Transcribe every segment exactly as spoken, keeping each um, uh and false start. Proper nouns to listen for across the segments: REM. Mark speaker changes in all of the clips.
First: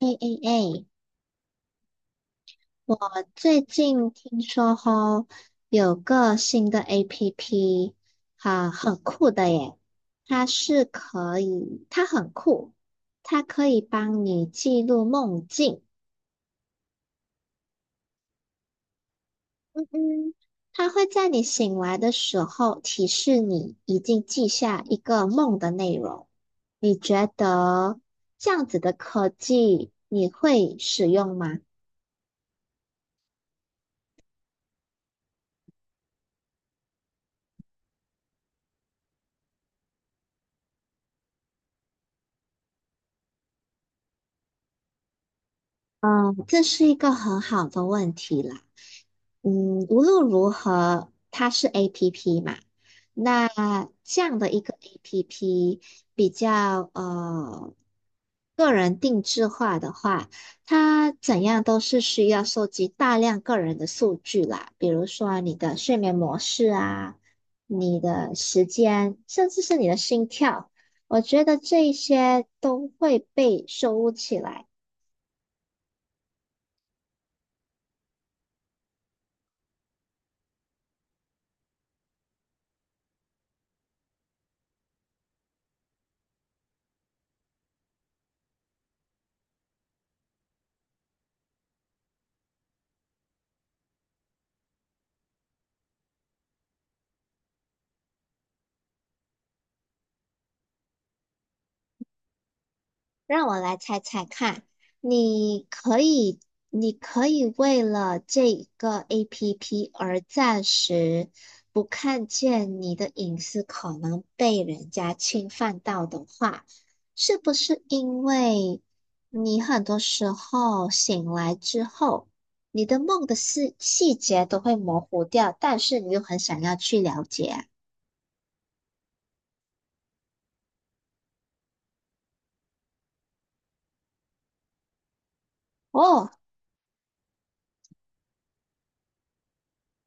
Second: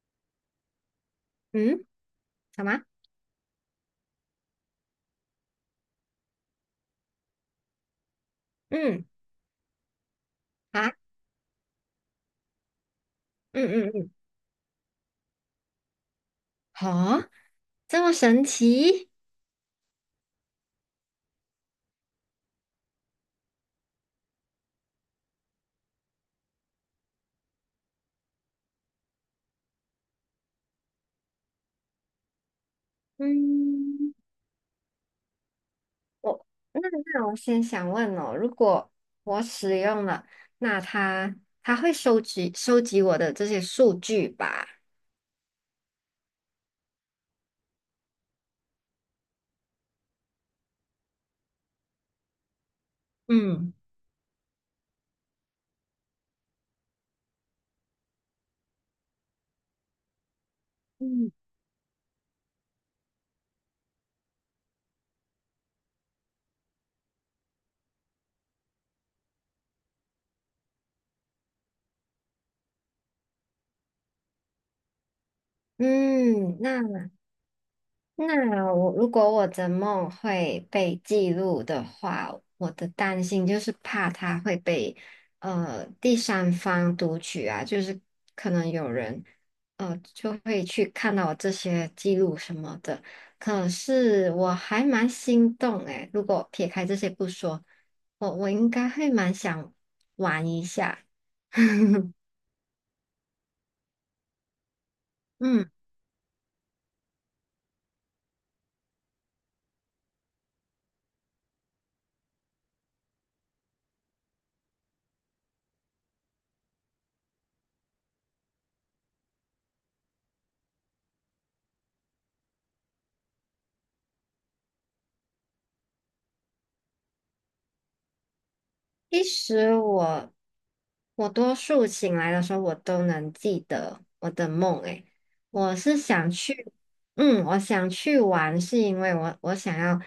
Speaker 1: 哎哎，
Speaker 2: 嗯，什么？
Speaker 1: 我最近听说吼，有个新的 A P P，哈，很
Speaker 2: 嗯，
Speaker 1: 酷的耶！它是
Speaker 2: 啊，
Speaker 1: 可以，它很酷，它可以
Speaker 2: 嗯嗯嗯，
Speaker 1: 帮你记录梦境。
Speaker 2: 好，这么神奇？
Speaker 1: 嗯嗯，它会在你醒来的时候提示你已经记下一个梦的内容。你觉得这样子的科技你会使用吗？
Speaker 2: 嗯，我那那我先想问哦，如果我使用了，那它它会收集收集我的这些数据吧？
Speaker 1: 嗯，这是一个很好的问题啦。嗯，无论如何，它是 A P P 嘛，那
Speaker 2: 嗯，
Speaker 1: 这样的一个 A P P 比较呃个人定制化的话，它
Speaker 2: 嗯
Speaker 1: 怎样都是需要收集大量个人的数据啦，比如说你的睡眠模式啊，你的时间，甚至是你的心跳，我觉得这一些都会被收录起来。
Speaker 2: 嗯，那那我如果我的梦会被记录的话，我的担心就是怕它会被呃第三方读取啊，就是可能有人呃就会去看到我这些记录什么的。可是我还蛮心动诶，如果撇开这些不说，我我应该会蛮想玩一下。
Speaker 1: 让我来猜猜看，你
Speaker 2: 嗯。
Speaker 1: 可以，你可以为了这一个 A P P 而暂时不看见你的隐私可能被人家侵犯到的话，是不是因为你很多时候醒来之后，你的梦的细细节都会模糊掉，但是你又很想要去了解啊？
Speaker 2: 其实我我多数醒来的时候，我都能记得我的梦。诶，我是
Speaker 1: 哦，
Speaker 2: 想去，嗯，我想去玩，是因为我我想要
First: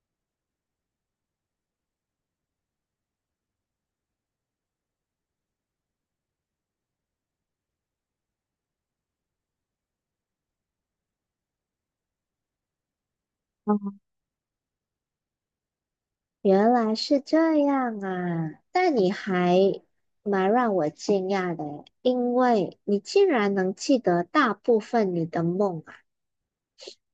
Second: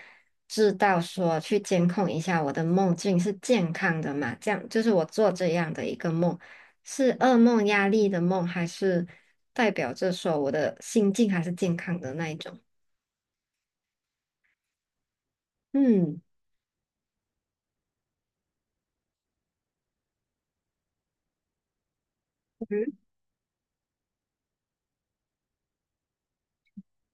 Speaker 2: 知道说去监控一下我的梦境是健康的嘛？这样就是我做这样的一个梦，是噩梦、压力的梦，还是代表着说我的心境还是健康的那一种？嗯。
Speaker 1: 原来是这样啊，但你还蛮让我惊讶的诶，因为你竟然能记得大部分你的梦啊。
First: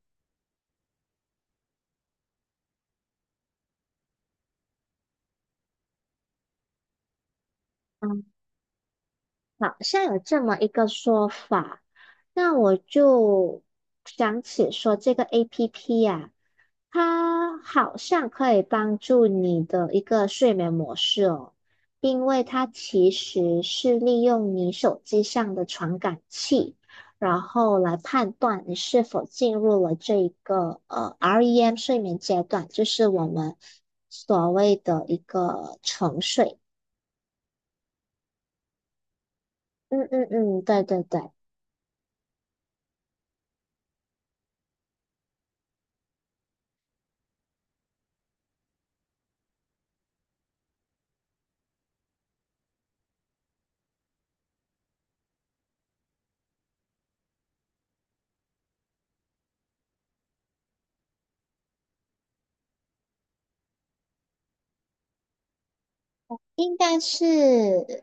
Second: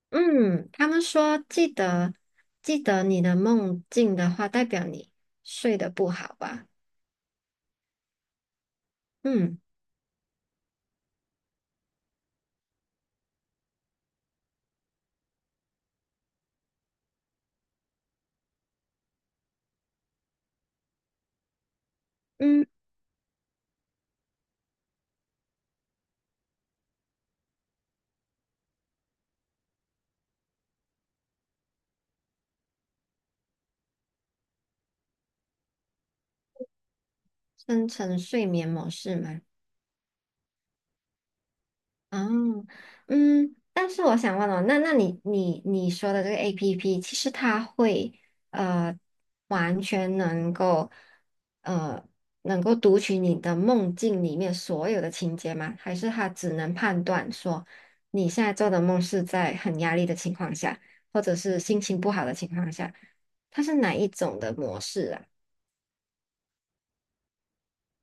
Speaker 2: 嗯，他们说记得记得你的梦境的话，代表你睡得不好吧？
Speaker 1: 嗯，
Speaker 2: 嗯
Speaker 1: 好像有这么一个说法，那我就想起说这个 A P P 呀、它好像可以帮助你的一个睡眠模式哦，因为它
Speaker 2: 嗯，
Speaker 1: 其实是利用你手机上的传感器，然后来判断你是否进入了这一个呃 R E M 睡眠阶段，就是我们所谓的一个沉睡。
Speaker 2: 生成睡眠模式吗？
Speaker 1: 嗯嗯嗯，对对对。
Speaker 2: 嗯嗯，但是我想问哦，那那你你你说的这个 A P P，其实它会呃完全能够呃能够读取你的梦境里面所有的情节吗？还是它只能判断说你现在做的梦是在很压力的情况下，或者是心情不好的情况下，它是哪一种的模式啊？
Speaker 1: 应该是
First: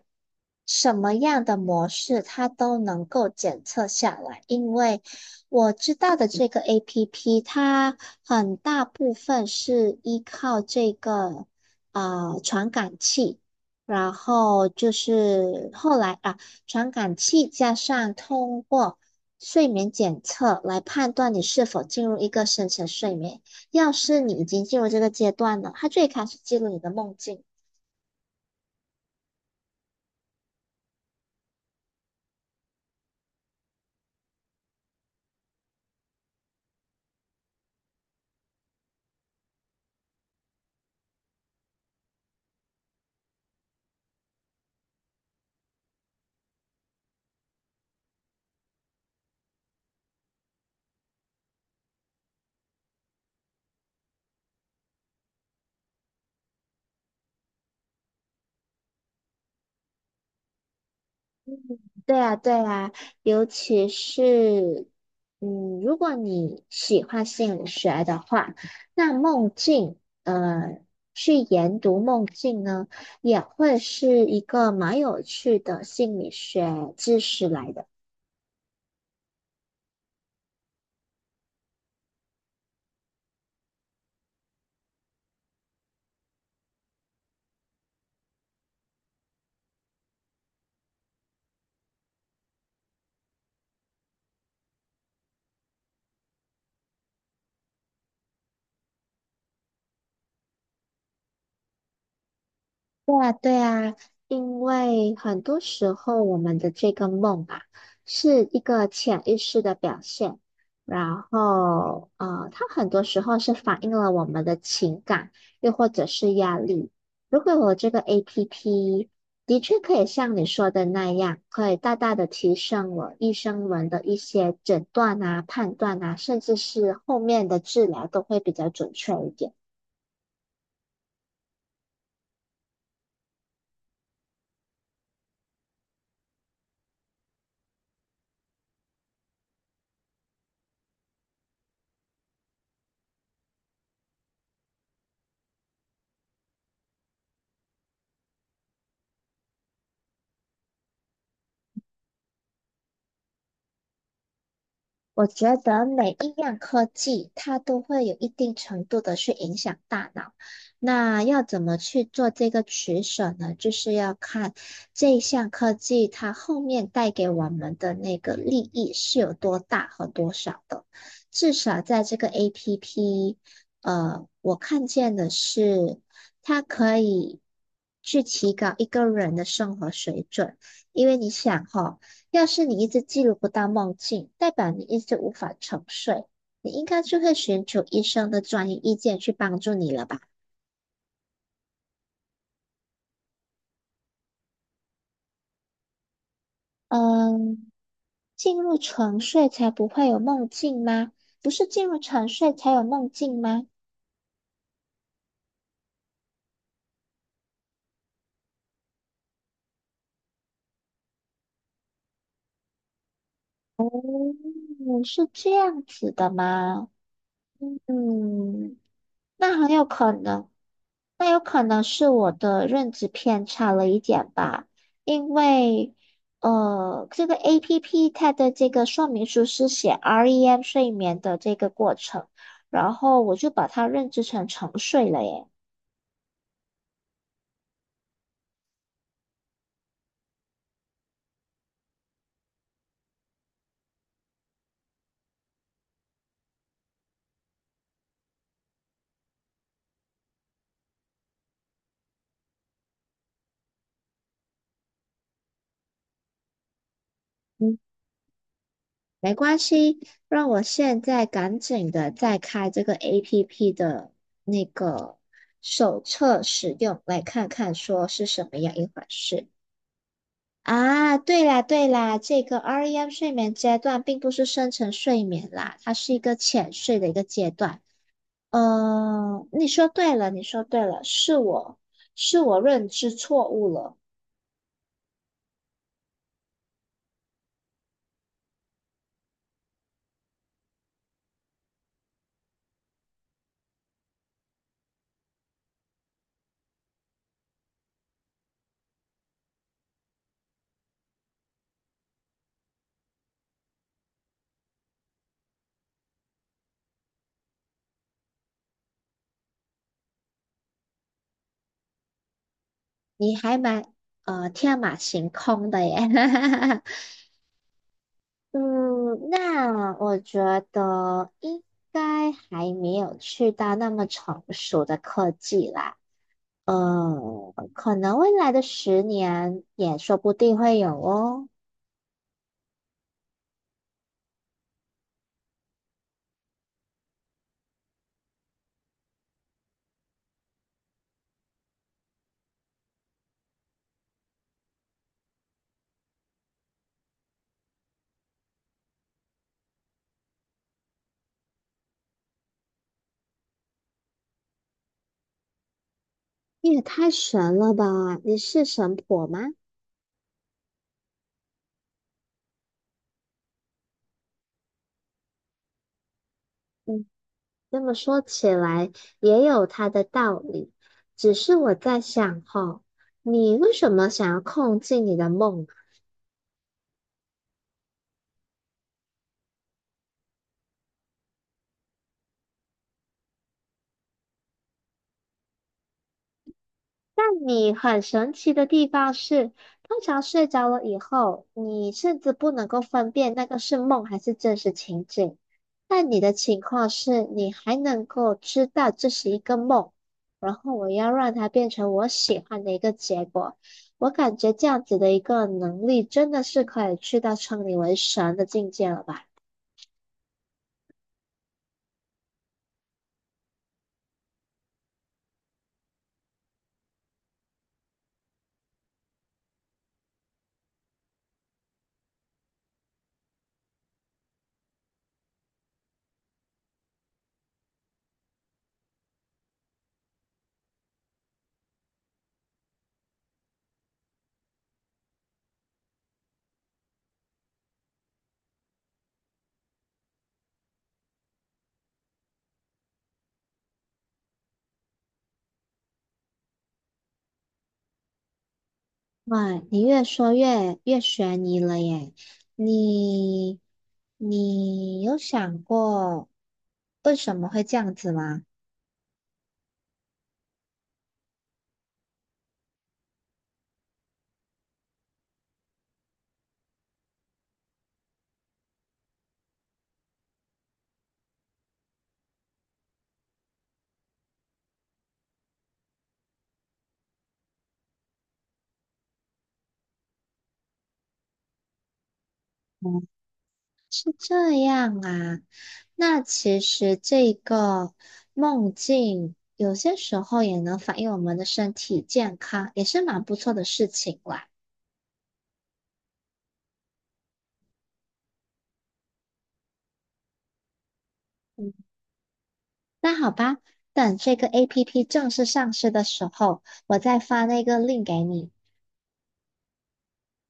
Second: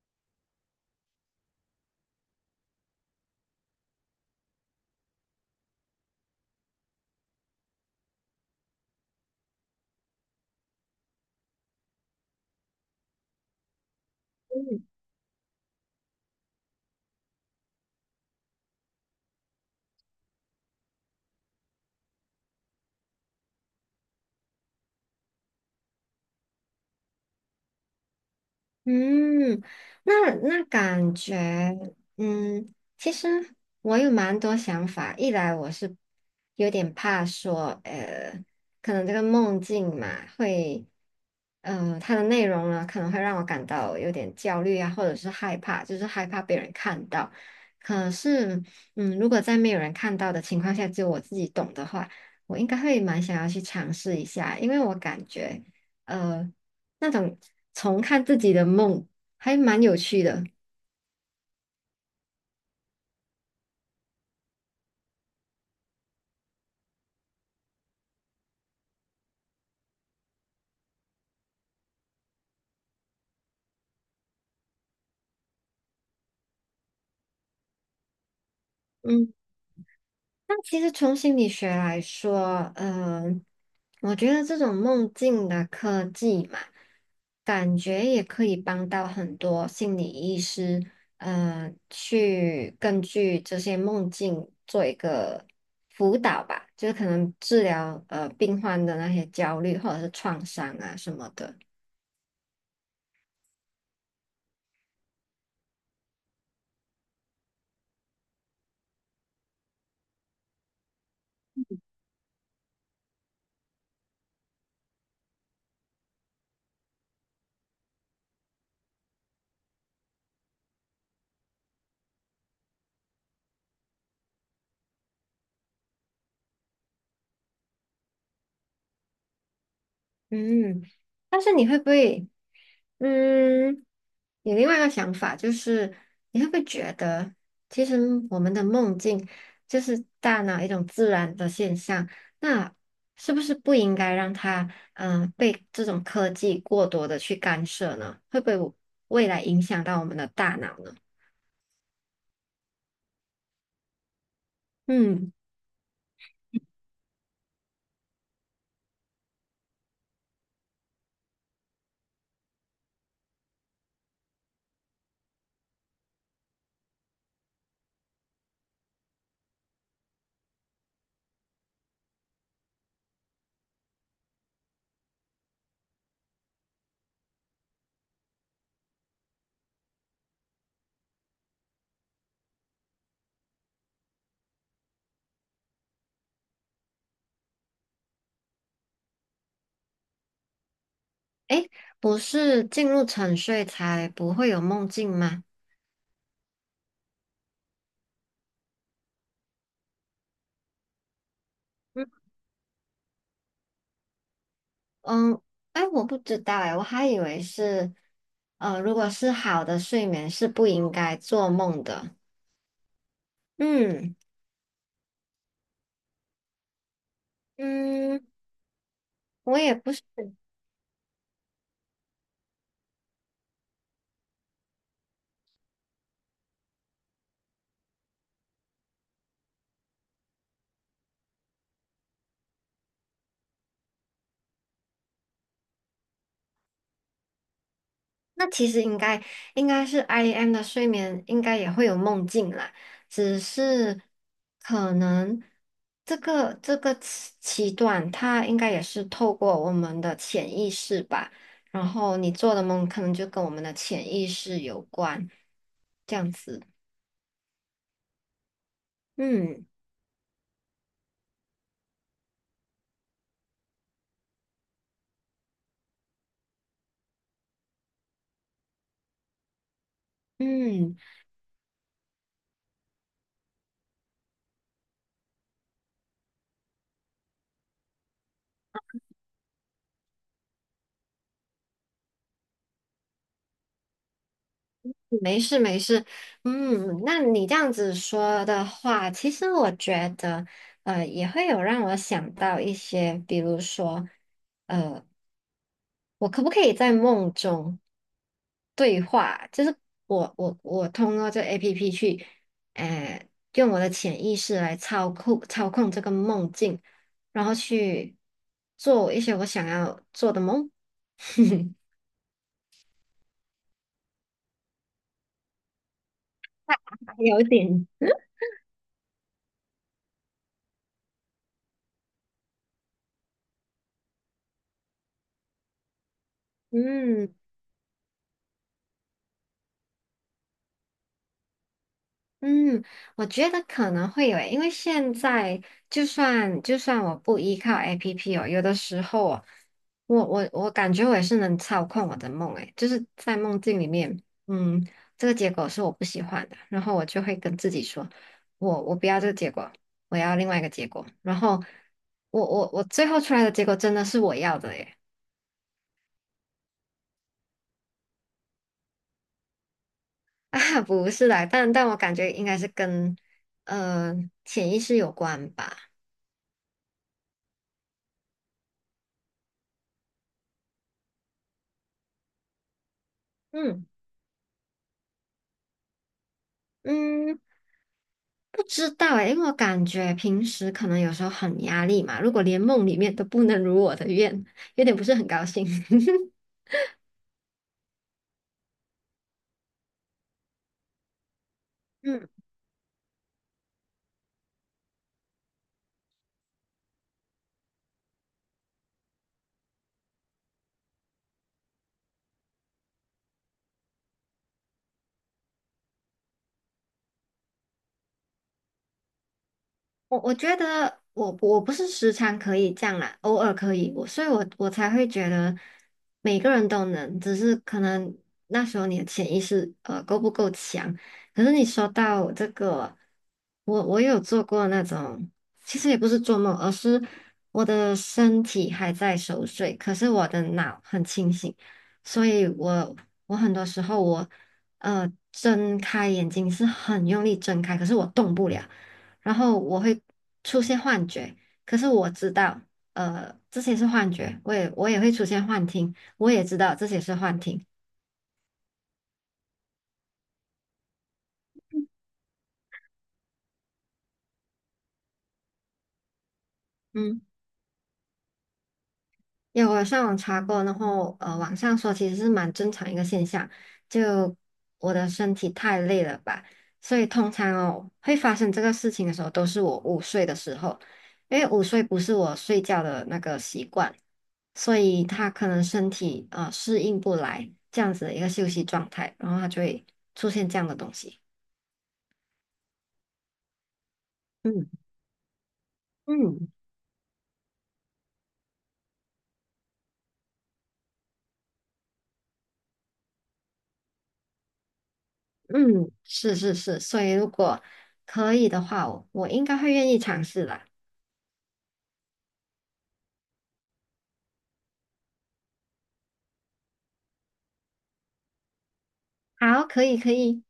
Speaker 1: 什么样的模式，它都能够检测下来。因为我知道的这个 A P P，它很大部分是依靠这个啊呃传感器，然后就是后来啊，传感器加上通过睡眠检测来判断你是否进入一个深层睡眠。要是你已经进入这个阶段了，它最开始记录你的梦境。
Speaker 2: 嗯，那那感觉，嗯，其实我有蛮多想法。一来我是有点怕说，呃，可能这个梦境嘛，会，呃，它的内容呢，可能会让我感到有点焦虑啊，或者是害怕，就是害怕被人看到。可是，嗯，如果在没有人看到的情况下，只有我自己懂的话，我应该会蛮想要去尝试一下，因为我感觉。呃。那种重看自己的梦，还蛮有趣的。
Speaker 1: 对啊，对啊，尤其是，嗯，如果你喜欢心理学的话，那梦境，呃，去研读梦境呢，也会是一个蛮有趣的心理学知识来的。
Speaker 2: 嗯，那其实从心理学来说，嗯、我觉得这种梦境的科技嘛，感觉也可以帮到很多心理医师，呃，去根据这些梦境做一个辅导吧，就是可能治疗呃病患的那些焦虑或者是创伤啊什么的。
Speaker 1: 对啊，对啊，因为很多时候我们的这个梦啊，是一个潜意识的表现，然后呃，它很多时候是反映了我们的情感，又或者是压力。如果有这个 A P P，的确可以像你说的那样，可以大大的提升我医生们的一些诊断啊、判断啊，甚至是后面的治疗都会比较准确一点。
Speaker 2: 嗯，但是你会不会？嗯，有另外一个想法就是，你会不会觉得，其实我们的梦境就是大脑一种自然的现象，那是不是不应该让它，嗯、被这种科技过多的去干涉呢？会不会未来影响到我们的大脑呢？
Speaker 1: 我
Speaker 2: 嗯，
Speaker 1: 觉得每一样科技，它都会有一定程度的去影响大脑。那要怎么去做这个取舍呢？就是要看这一项科技它后面带给我们的那个利益是有多大和多少的。至少在这个 A P P，呃，我看见的是它可以去提高一个人的生活水准，因为你想哈。要是你一直记录不到梦境，代表你一直无法沉睡，你应该就会寻求医生的专业意见去帮助你了吧？
Speaker 2: 诶，不是进入沉睡才不会有梦境吗？嗯。
Speaker 1: 嗯，进入沉睡才不会有梦境吗？不是进入沉睡才有梦境吗？
Speaker 2: 嗯，哎，我不知道哎，我还以为是，呃，如果是好的睡眠是不应该做梦的。嗯
Speaker 1: 嗯，是这样子的吗？
Speaker 2: 嗯，
Speaker 1: 嗯，那
Speaker 2: 我
Speaker 1: 很
Speaker 2: 也
Speaker 1: 有
Speaker 2: 不是。
Speaker 1: 可能那有可能是我的认知偏差了一点吧，因为呃，这个 A P P 它的这个说明书是写 R E M 睡眠的这个过程，然后我就把它认知成沉睡了耶。
Speaker 2: 那其实应该应该是 I M 的睡眠应该也会有梦境啦，只是可能这个这个期期段它应该也是透过我们的潜意识吧，然后你做的梦可能就跟我们的潜意识有关，这样子。
Speaker 1: 嗯，没关
Speaker 2: 嗯。
Speaker 1: 系，让我现在赶紧的再开这个 A P P 的那个手册使用，来看看说是什么样一回事。
Speaker 2: 嗯，
Speaker 1: 啊，对啦对啦，这个 R E M 睡眠阶段并不是深层睡眠啦，它是一个浅睡的一个阶段。嗯，你说对了，你说对了，是我是我认知错误了，
Speaker 2: 没事没事，嗯，那你这样子说的话，其实我觉得，呃，也会有让我想到一些，比如说，呃，我可不可以在梦中对话？就是我我我通过这 A P P 去，呃，用我的潜意识来操控操控这个梦境，然后去做一些我想要做的梦。
Speaker 1: 你还蛮呃天马行空的耶。
Speaker 2: 还有点。
Speaker 1: 嗯，那我觉得应该还没有去到那么成熟的科技啦。
Speaker 2: 嗯。
Speaker 1: 嗯，可能未来的十年也说不定会有哦。
Speaker 2: 嗯，我觉得可能会有诶，因为现在就算就算我不依靠 A P P 哦，有的时候哦，我我我感觉我也是能操控我的梦诶，就是在梦境里面，嗯，这个结果是我不喜欢的，然后我就会跟自己说，我我不要这个结果，我要另外一个结果，然后我我我最后出来的结果真的是我要的耶。
Speaker 1: 你也太神了吧！你是神婆吗？
Speaker 2: 啊，不是啦，但但我感觉应该是跟呃潜意识有关吧，
Speaker 1: 嗯，这么说起来也有它的道理。只是我在想哈，你为
Speaker 2: 嗯。
Speaker 1: 什么想要控制你的梦？
Speaker 2: 嗯，不知道诶，因为我感觉平时可能有时候很压力嘛，如果连梦里面都不能如我的愿，有点不是很高兴。
Speaker 1: 但你很神奇的地方是，通常睡着了以后，你甚
Speaker 2: 嗯。
Speaker 1: 至不能够分辨那个是梦还是真实情景。但你的情况是，你还能够知道这是一个梦，然后我要让它变成我喜欢的一个结果。我感觉这样子的一个能力，真的是可以去到称你为神的境界了吧？
Speaker 2: 我我觉得我我不是时常可以这样啦，偶尔可以，我所以我我才会觉得每个人都能，只是可能那时候你的潜意识呃够不够强。可是你说到这个，我我有做过那种，其实也不是做梦，而是我的身体还在熟睡，可是我的脑很清醒，所以我我很多时候我呃睁开眼睛是很用力睁开，可是我动不了。然后我会出现幻觉，可是我知道，呃，这些是幻觉，我也我也会出现幻听，我也知道这些是幻听。
Speaker 1: 哇，你越说越越悬疑了耶！你你有想过为
Speaker 2: 嗯。
Speaker 1: 什么会这样子吗？
Speaker 2: 有，我上网查过，然后呃，网上说其实是蛮正常一个现象，就我的身体太累了吧，所以通常哦会发生这个事情的时候，都是我午睡的时候，因为午睡不是我睡觉的那个习惯，所以他可能身体呃适应不来这样子的一个休息状态，然后他就会出现这样的东西。
Speaker 1: 嗯，是这
Speaker 2: 嗯
Speaker 1: 样啊。那
Speaker 2: 嗯
Speaker 1: 其实这个梦境有些时候也能反映我们的身体健康，也是蛮不错的事情啦。
Speaker 2: 嗯，是是是，所以如果可以的话，我我应该会愿意尝试的。
Speaker 1: 嗯，那好吧，等这个 A P P 正式上市的时候，我再发那个 link 给你。
Speaker 2: 好，可以可以。